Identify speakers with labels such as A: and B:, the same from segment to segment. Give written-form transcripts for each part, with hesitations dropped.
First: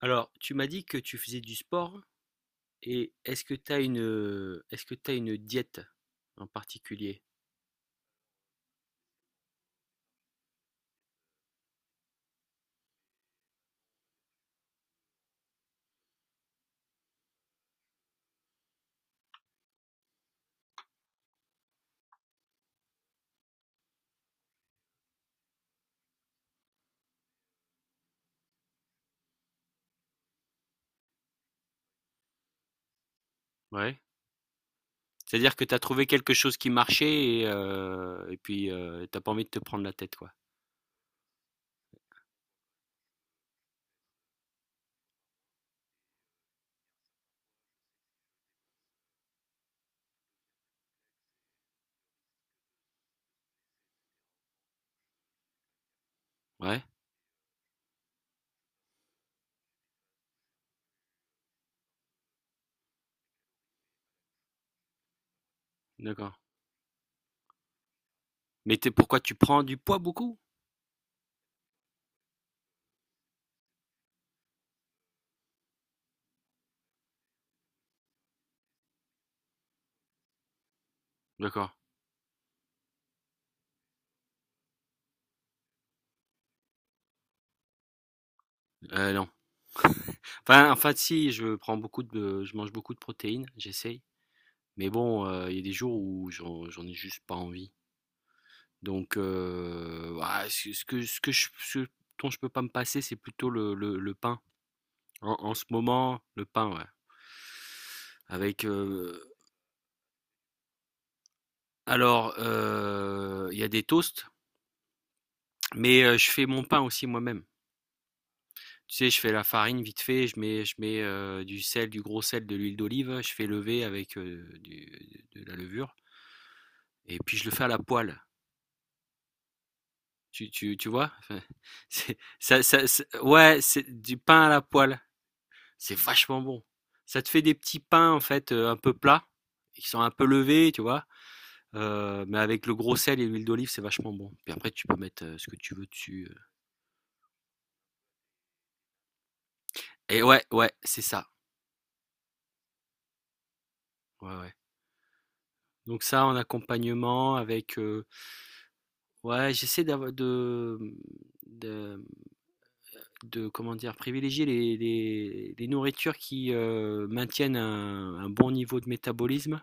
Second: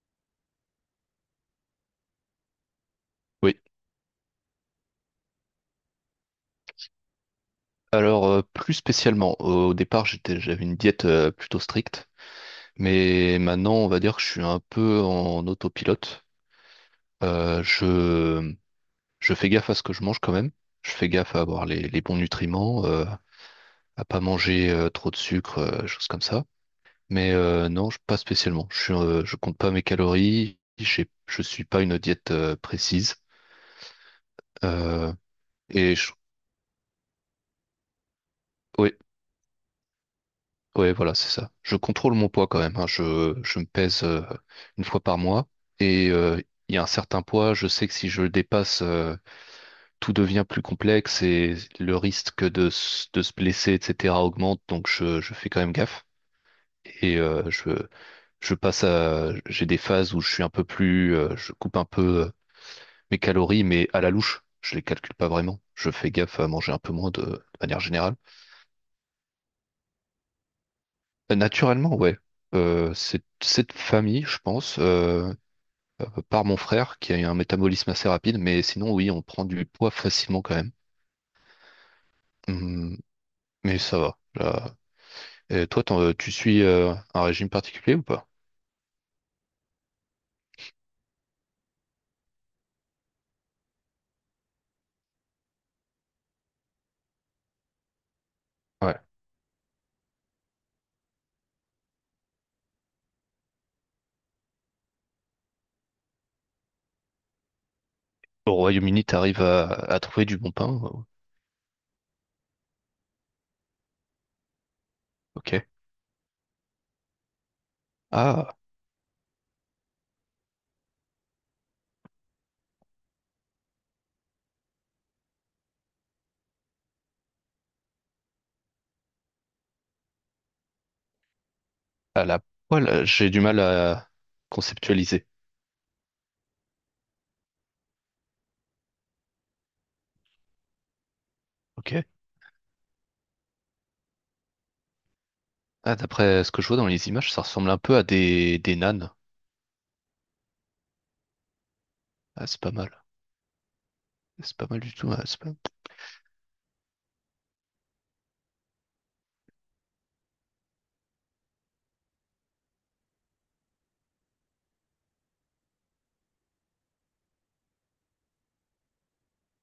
A: Alors, tu m'as dit que tu faisais du sport et est-ce que
B: Oui,
A: tu as une est-ce que tu une diète en particulier?
B: alors plus spécialement, au départ j'avais une diète plutôt stricte, mais maintenant on va dire que je suis un peu en autopilote. Euh, je, je fais gaffe à ce que je mange quand même, je fais gaffe à avoir les bons nutriments, à pas manger trop de sucre, choses comme ça. Mais non, pas spécialement. Je compte pas mes calories, je suis pas une diète précise.
A: Ouais.
B: Euh,
A: C'est-à-dire que tu as
B: et
A: trouvé
B: je,
A: quelque chose qui marchait et puis
B: oui.
A: t'as pas envie de te prendre la tête, quoi.
B: Ouais, voilà, c'est ça. Je contrôle mon poids quand même, hein. Je me pèse une fois par mois, et il y a un certain poids, je sais que si je le dépasse, tout devient plus complexe et le risque de se blesser, etc., augmente, donc je fais quand même gaffe.
A: Ouais,
B: Et euh, je, je passe à... j'ai des phases où je suis un peu plus... je coupe un peu euh, mes calories, mais à la louche. Je les calcule pas vraiment. Je fais
A: d'accord.
B: gaffe à manger un peu moins de manière générale.
A: Mais pourquoi tu prends du poids beaucoup?
B: Naturellement, ouais. C'est cette famille, je pense, par mon frère qui a eu un métabolisme assez rapide, mais sinon, oui, on prend du poids facilement quand même.
A: D'accord.
B: Hum, mais ça va là. Et toi, tu suis un régime particulier ou pas?
A: Non. Enfin, si, je mange beaucoup de protéines, j'essaye. Mais bon, il y a des jours où j'en ai juste pas envie.
B: Ouais.
A: Donc, ah, ce ce que je ce dont je peux pas me passer, c'est plutôt le pain. En ce moment, le pain, ouais.
B: Au
A: Avec,
B: Royaume-Uni, t'arrives à trouver du bon pain?
A: alors, il y a des toasts,
B: Ok.
A: mais je fais mon pain aussi moi-même.
B: Ah,
A: Tu sais, je fais la farine vite fait, je mets, du sel, du gros sel, de l'huile d'olive, je fais lever avec, du de la levure et puis je le fais à la poêle. Tu vois? Enfin, c'est,
B: à la
A: ça-
B: poêle, j'ai du
A: ouais,
B: mal
A: c'est
B: à
A: du pain à la poêle.
B: conceptualiser.
A: C'est vachement bon. Ça te fait des petits pains, en fait, un peu plats, qui sont un peu levés, tu vois.
B: Ok.
A: Mais avec le gros sel et l'huile d'olive, c'est vachement bon. Puis après, tu peux mettre ce que tu veux
B: Ah,
A: dessus.
B: d'après ce que je vois dans les images, ça ressemble un peu à des nanes.
A: Et ouais, ouais, c'est ça.
B: Ah, c'est pas mal.
A: Ouais, ouais.
B: C'est pas mal du tout, hein, c'est pas-
A: Donc ça, en accompagnement, avec, ouais, j'essaie d'avoir de, Comment dire? Privilégier les nourritures qui maintiennent un bon niveau de métabolisme,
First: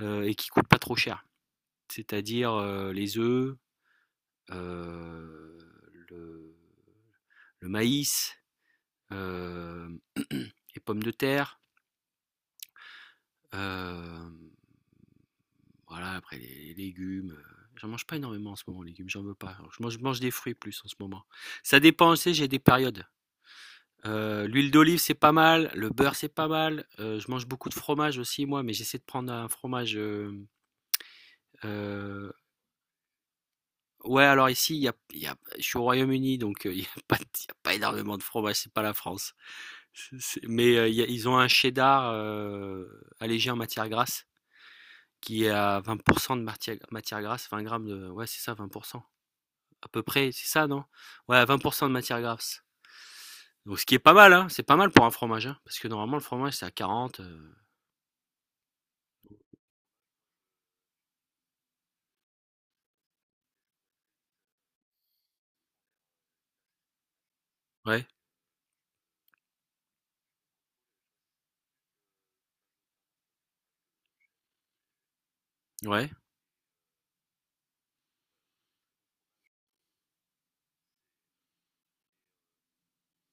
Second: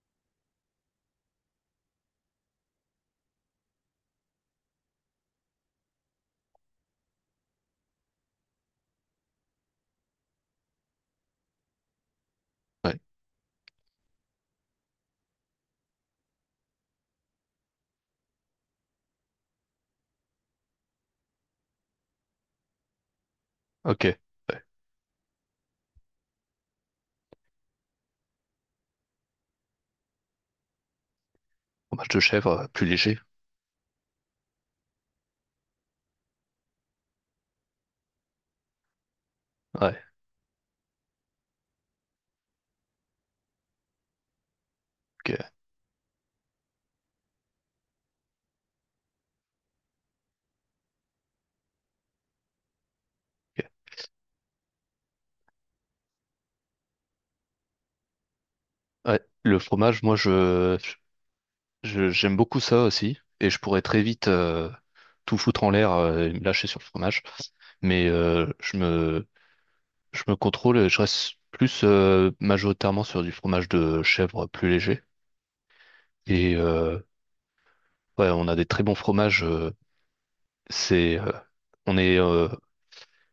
A: et qui ne coûtent pas trop cher. C'est-à-dire les œufs, euh, le, le maïs, euh, les pommes de terre,
B: Ouais,
A: euh, voilà, après les légumes. J'en mange pas énormément en ce moment, les légumes, j'en veux pas. Alors, je mange des fruits plus en ce moment. Ça dépend, tu sais, j'ai des périodes.
B: ok. Ouais.
A: L'huile d'olive, c'est pas mal, le beurre, c'est pas mal. Je mange beaucoup de fromage aussi, moi, mais j'essaie de prendre un fromage,
B: Fromage de
A: euh,
B: chèvre, plus léger.
A: ouais, alors ici, il y a je suis au Royaume-Uni, donc, il y a pas énormément de fromage, c'est pas la France.
B: Ouais,
A: C'est Mais, il y a ils ont un cheddar, allégé en matière grasse qui est
B: ok.
A: à 20 de matière grasse, 20 grammes de, ouais, c'est ça, 20 à peu près, c'est ça, non? Ouais, 20 de matière grasse.
B: Ok.
A: Donc ce qui est pas mal, hein, c'est pas mal pour un fromage, hein, parce que normalement le fromage c'est à 40,
B: Ouais, le fromage, moi, j'aime beaucoup ça aussi. Et je pourrais très vite tout foutre en l'air et me lâcher sur le fromage.
A: ouais,
B: Mais je me contrôle et je reste plus majoritairement sur du fromage de chèvre plus léger.
A: ouais,
B: Et ouais, on a des très bons fromages. C'est, euh, on est, euh,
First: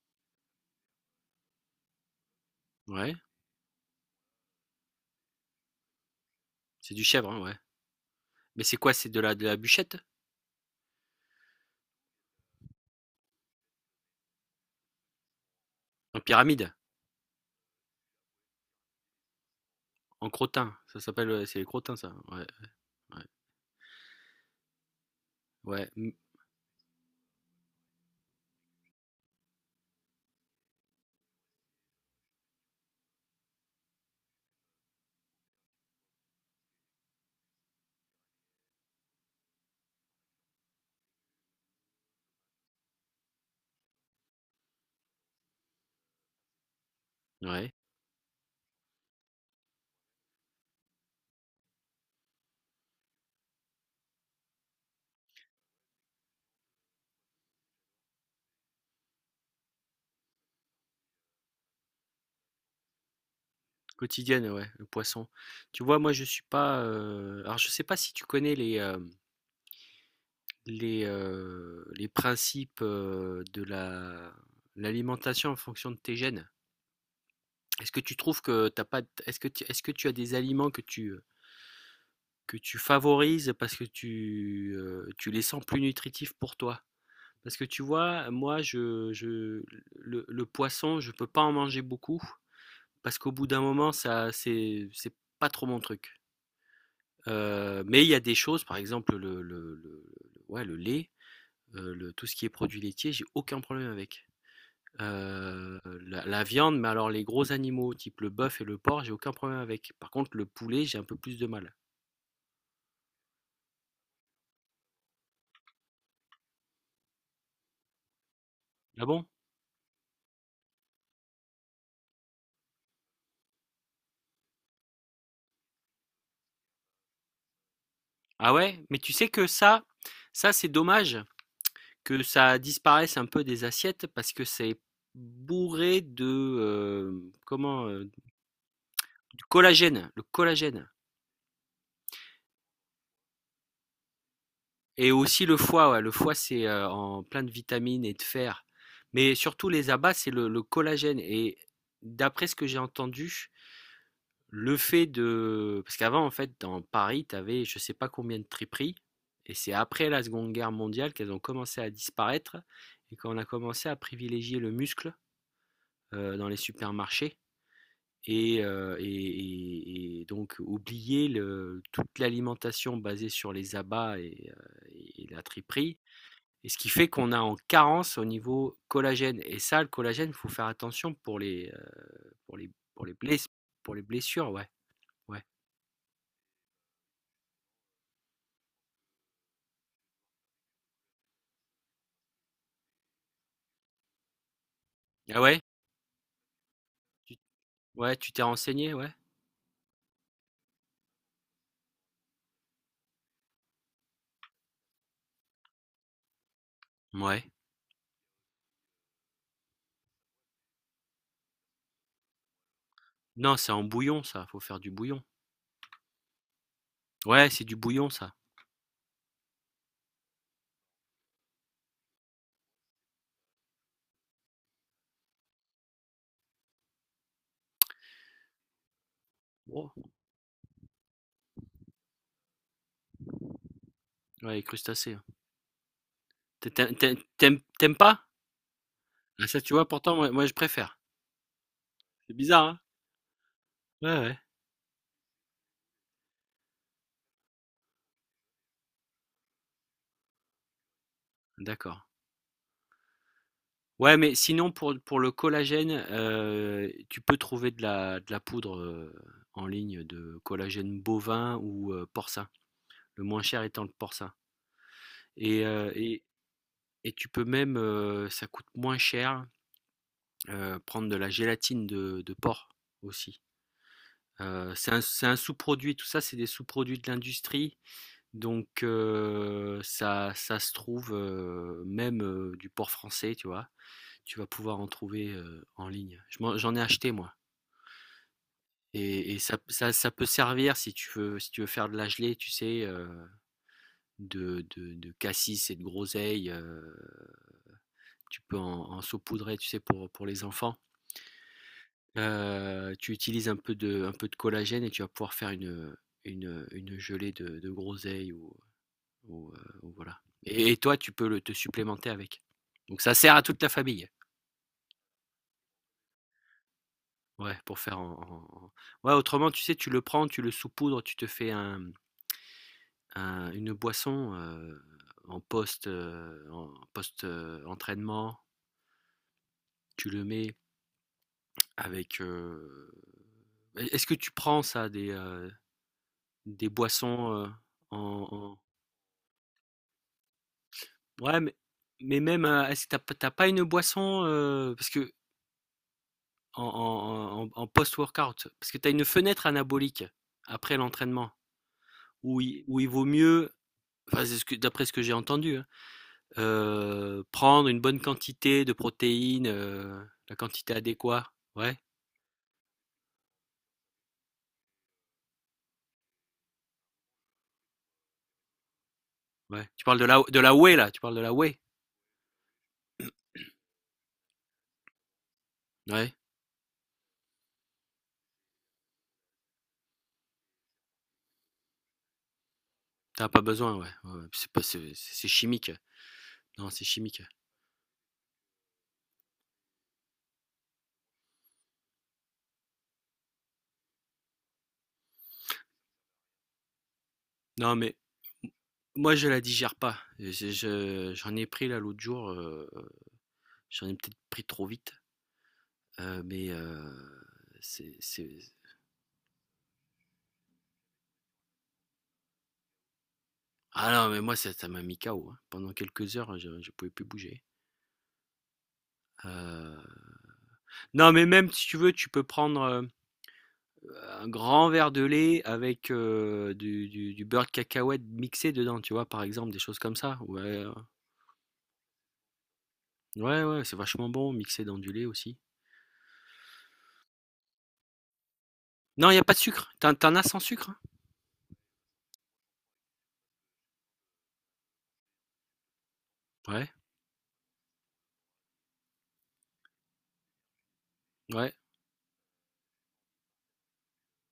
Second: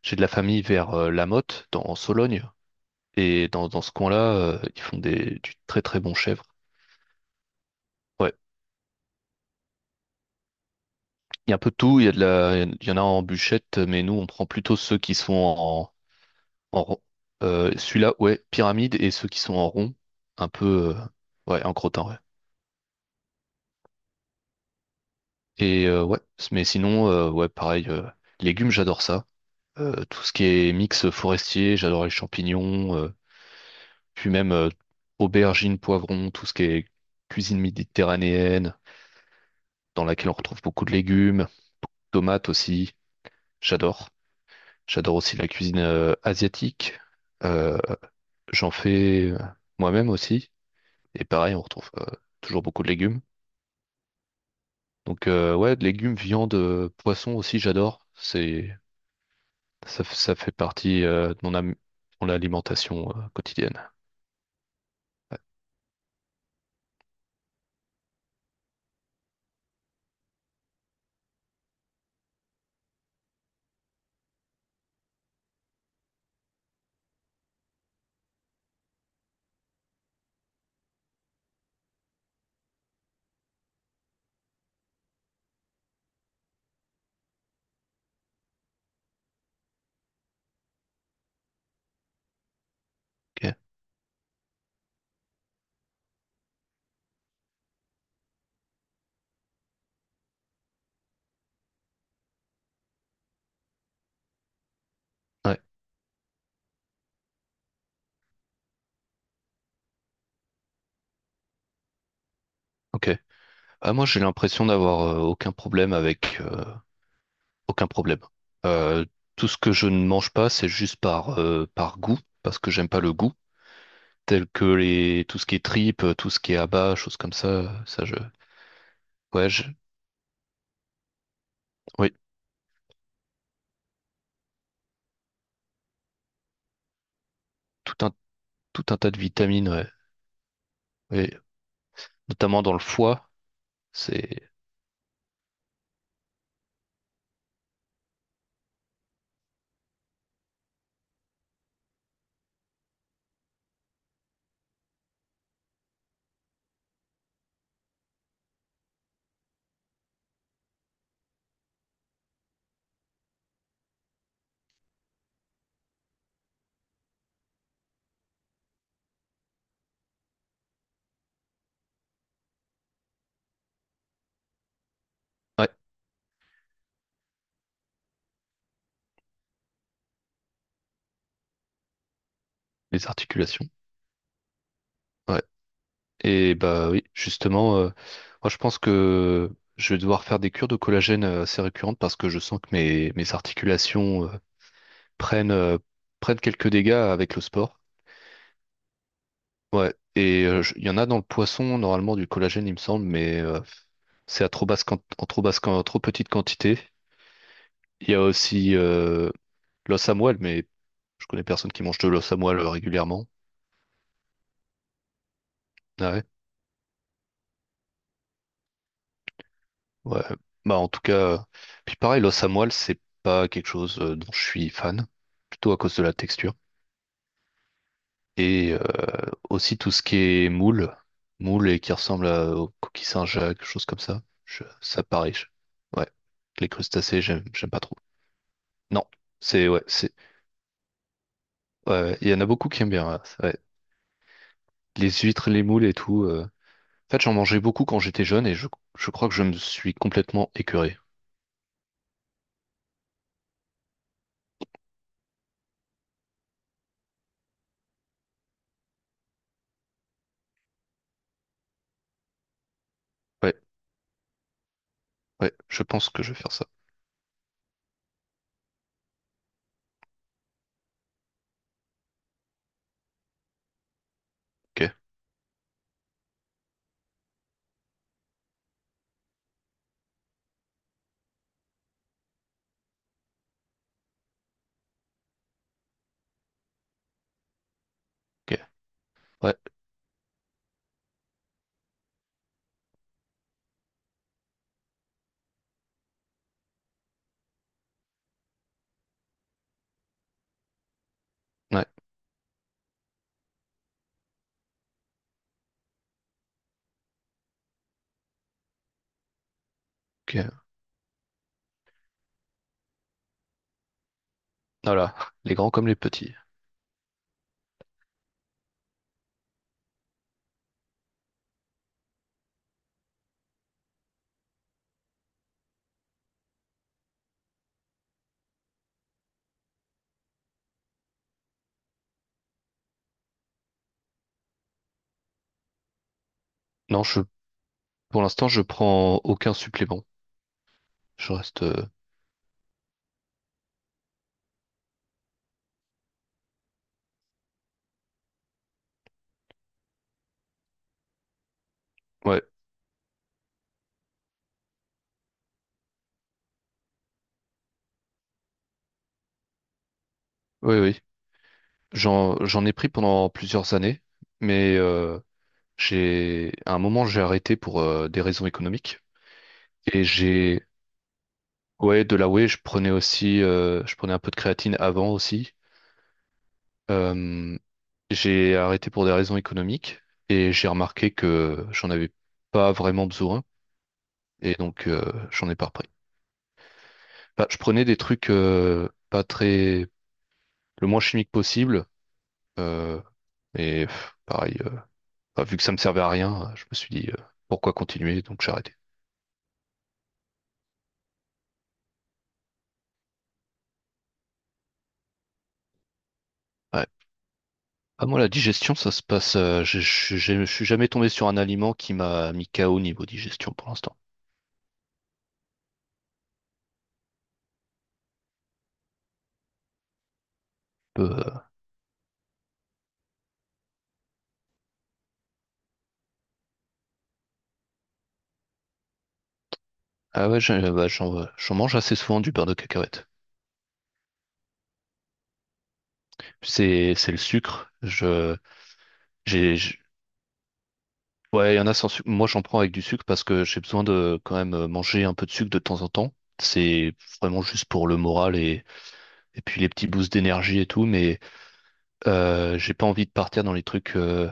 B: j'ai de la famille vers La Motte, en Sologne,
A: ouais,
B: et dans ce coin-là, ils font du très très bon chèvre.
A: c'est du chèvre, hein, ouais.
B: Ouais,
A: Mais c'est quoi? C'est de la bûchette?
B: il y a un peu de tout, il y en a en bûchette, mais nous on prend plutôt ceux qui sont en,
A: En pyramide?
B: en, rond. Celui-là, ouais, pyramide, et ceux qui sont en rond,
A: En
B: un
A: crottin?
B: peu,
A: Ça s'appelle,
B: euh,
A: c'est
B: ouais,
A: les
B: en
A: crottins
B: crottin,
A: ça?
B: ouais.
A: Ouais, ouais.
B: Et
A: Ouais, mmh,
B: ouais, mais sinon, ouais, pareil, légumes, j'adore ça. Tout ce qui est mix forestier, j'adore les champignons. Puis même aubergines, poivrons, tout ce qui est cuisine méditerranéenne, dans laquelle on retrouve beaucoup de légumes, tomates aussi, j'adore. J'adore aussi la cuisine asiatique.
A: ouais,
B: Euh, J'en fais moi-même aussi. Et pareil, on retrouve toujours beaucoup de légumes. Donc ouais, de légumes, viande, poisson aussi, j'adore. Ça fait partie de mon alimentation quotidienne.
A: quotidienne, ouais, le poisson.
B: Ouais.
A: Tu vois, moi, je suis pas, alors, je sais pas si tu connais les principes, de la l'alimentation en fonction de tes gènes. Est-ce que tu trouves que t'as pas. Est-ce que tu as des aliments que tu favorises parce que tu les sens plus nutritifs pour toi? Parce que tu vois, moi, je le poisson, je peux pas en manger beaucoup parce qu'au bout
B: Ok.
A: d'un moment, ça c'est pas trop mon truc. Mais il y a des choses, par exemple, le ouais, le lait, le tout ce qui est produits laitiers, j'ai aucun problème avec.
B: Ouais,
A: Heu, la viande, mais alors les gros animaux, type le bœuf et le porc, j'ai aucun problème avec. Par contre, le poulet, j'ai un peu plus de mal.
B: ok. Ah, moi, j'ai l'impression d'avoir aucun problème avec aucun problème. Euh,
A: Ah bon?
B: Tout ce que je ne mange pas, c'est juste par goût, parce que j'aime pas le goût, tels que les tout ce qui est tripes, tout ce qui est abats, choses comme ça.
A: Ah ouais? Mais tu sais que
B: Ouais,
A: ça, c'est dommage
B: oui,
A: que ça disparaisse un peu des assiettes parce que c'est bourré de, comment,
B: tout un tout un tas de
A: du
B: vitamines, ouais.
A: collagène, le collagène.
B: Oui, notamment dans le foie, c'est
A: Et aussi le foie, ouais. Le foie, c'est en plein de vitamines et de fer. Mais surtout les abats, c'est le collagène. Et d'après ce que j'ai entendu. Parce qu'avant, en fait, dans Paris, tu avais je sais pas combien de triperies. Et c'est après la Seconde Guerre mondiale qu'elles ont commencé à disparaître. Et qu'on a commencé à privilégier le muscle, dans les supermarchés. Et donc oublier toute l'alimentation basée sur les abats et la
B: ouais,
A: triperie et ce qui fait qu'on a en carence au niveau collagène. Et ça, le collagène, il faut faire attention pour les, pour les, pour
B: les
A: les, bless-
B: articulations,
A: pour les blessures, ouais. Ouais.
B: ouais. Et bah oui, justement, moi je pense que je vais devoir faire des cures de collagène assez récurrentes parce que je sens que mes articulations
A: Ah
B: prennent
A: ouais
B: euh, prennent quelques dégâts avec
A: tu,
B: le sport.
A: Ouais, tu t'es renseigné, ouais.
B: Ouais, il y en a dans le poisson, normalement, du collagène, il me semble, mais c'est à trop basse, quan- en trop petite quantité.
A: Ouais.
B: Il y a aussi l'os à moelle, mais je connais personne qui mange de l'os à moelle régulièrement.
A: Non, c'est en bouillon, ça. Faut faire du bouillon.
B: Ah ouais?
A: Ouais, c'est du bouillon, ça.
B: Ouais. Bah en tout cas, puis pareil, l'os à moelle, c'est pas quelque chose dont je suis fan, plutôt à cause de la texture. Et aussi tout
A: Oh,
B: ce qui est moule et qui ressemble aux coquilles Saint-Jacques, choses comme ça.
A: ouais, les
B: Ça
A: crustacés, hein.
B: pareil. Ouais. Les
A: T'a- t'a-
B: crustacés,
A: t'a-
B: j'aime,
A: T'aimes
B: j'aime pas trop.
A: t'aimes pas.
B: Non,
A: Ah, ça, tu vois, pourtant,
B: c'est
A: moi, moi, je préfère.
B: ouais, ouais. Il
A: C'est
B: y en a
A: bizarre,
B: beaucoup
A: hein.
B: qui aiment bien. Ouais. Ouais.
A: Ouais, ouais.
B: Les huîtres, les moules et tout. En fait, j'en mangeais beaucoup quand j'étais jeune et je crois que je me suis complètement écœuré.
A: D'accord. Ouais, mais sinon pour le collagène, tu peux trouver de la poudre, en ligne de collagène bovin ou, porcin. Le moins
B: Ouais,
A: cher étant le porcin
B: ouais,
A: et
B: je
A: heu
B: pense
A: et
B: que je vais faire ça.
A: et tu peux même, ça coûte moins cher, prendre de la gélatine de porc aussi.
B: Ok,
A: C'est un sous-produit, tout ça, c'est des sous-produits de l'industrie, donc, ça se trouve, même, du porc français, tu vois? Tu vas pouvoir en trouver, en ligne. Je m'en J'en ai acheté moi.
B: ok,
A: Et
B: ouais,
A: ça, peut servir si tu veux, si tu veux faire de la gelée, tu sais, de cassis et de groseille. Tu peux en saupoudrer, tu sais, pour les enfants.
B: ouais,
A: Tu utilises un peu de collagène et tu vas pouvoir faire une gelée de groseille ou voilà.
B: ok.
A: Et toi, tu peux te supplémenter avec. Donc ça sert à toute la famille.
B: Voilà, les grands comme les petits.
A: Ouais, pour faire Ouais, autrement, tu sais, tu le prends, tu le saupoudres, tu te fais un, une boisson, en post, entraînement, tu le mets avec, est ce que tu prends ça des
B: Non,
A: boissons,
B: pour
A: en
B: l'instant,
A: en
B: je prends aucun supplément. Je
A: ouais,
B: reste.
A: mais même, est-ce que t'as as p pas une boisson, parce que en post-workout, parce que tu as une fenêtre anabolique après l'entraînement
B: Ouais,
A: où il vaut mieux enfin, c'est ce que d'après ce que j'ai entendu, hein. Prendre une bonne quantité de protéines, la quantité
B: oui, oui.
A: adéquate. Ouais,
B: J'en ai pris pendant plusieurs années, mais à un moment, j'ai arrêté pour des raisons économiques.
A: ouais. Tu parles
B: Et
A: de la whey là? Tu parles de la whey?
B: ouais, de la whey, je prenais aussi, je prenais un peu de créatine avant aussi.
A: Ouais,
B: Euh, j'ai arrêté pour des raisons économiques et j'ai remarqué que j'en avais pas vraiment
A: t'as pas
B: besoin
A: besoin, ouais, ouais, ouais. C'est
B: et
A: pas,
B: donc
A: c'est c'est
B: j'en ai pas
A: chimique.
B: repris.
A: Non, c'est chimique.
B: Bah, je prenais des trucs pas très, le moins chimique possible euh, et pareil. Enfin, vu que ça me servait à rien, je me suis dit pourquoi
A: Non, mais
B: continuer, donc j'ai arrêté.
A: moi je la digère pas. Et je j'en ai pris là l'autre jour, j'en ai peut-être pris trop vite, mais,
B: Ouais. Ah, moi,
A: c'est
B: la digestion, ça se passe. Je suis jamais tombé sur un aliment qui m'a mis KO au niveau digestion pour
A: ah
B: l'instant.
A: non, mais moi ça m'a mis KO, hein. Pendant quelques heures, je pouvais plus bouger. Heu,
B: Peu,
A: non, mais
B: euh,
A: même si tu veux, tu peux prendre, un grand verre de lait avec du beurre de cacahuète mixé dedans, tu vois, par exemple, des choses comme ça.
B: Ah
A: Ouais,
B: ouais, bah, j'en mange assez souvent du beurre de cacahuète.
A: ouais, ouais, c'est vachement bon, mixé dans du lait aussi.
B: C'est le sucre.
A: Non, il n'y a pas de
B: J'ai
A: sucre.
B: j'-
A: T'en as sans sucre, hein?
B: ouais, il y en a sans sucre. Moi, j'en prends avec du sucre parce que j'ai besoin de quand même manger un peu de sucre de temps en temps.
A: Ouais,
B: C'est vraiment juste pour le moral, et puis les petits boosts d'énergie et tout, mais
A: ouais,
B: j'ai pas envie de partir dans les trucs,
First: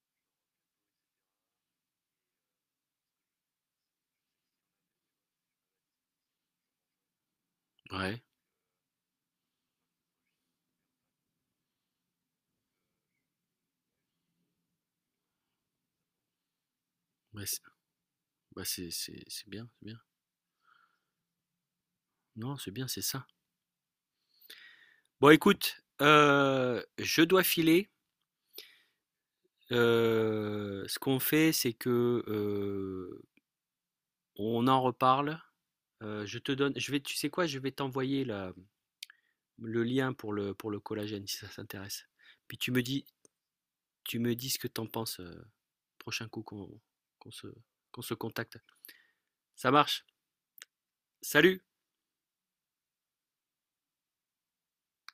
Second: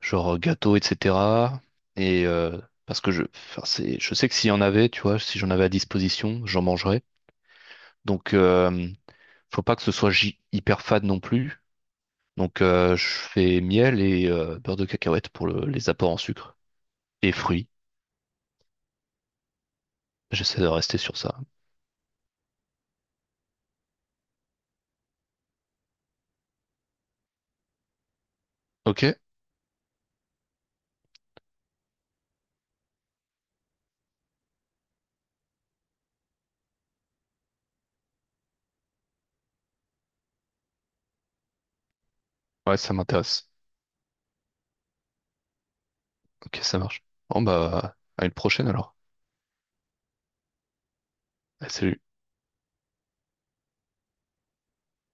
B: genre gâteau, etc. Et parce que enfin, je sais que s'il y en avait, tu vois, si j'en avais à disposition, j'en mangerais.
A: ouais.
B: Donc, faut pas que ce soit hyper fade non plus. Donc, je fais miel et beurre de cacahuète pour les apports en sucre et
A: Ouais,
B: fruits.
A: bah, c'est bien, c'est bien.
B: J'essaie de rester sur ça.
A: Non, c'est bien, c'est ça. Bon, écoute, je dois filer.
B: Ok?
A: Ce qu'on fait, c'est que, on en reparle. Je vais, tu sais quoi, je vais t'envoyer le lien pour le collagène, si ça s'intéresse. Puis
B: Ouais, ça m'intéresse.
A: tu me dis ce que t'en penses, prochain coup
B: Ok, ça marche.
A: qu'on
B: Bon,
A: se,
B: bah,
A: qu'on se
B: à une
A: contacte.
B: prochaine alors.
A: Ça marche. Salut!
B: Allez, salut.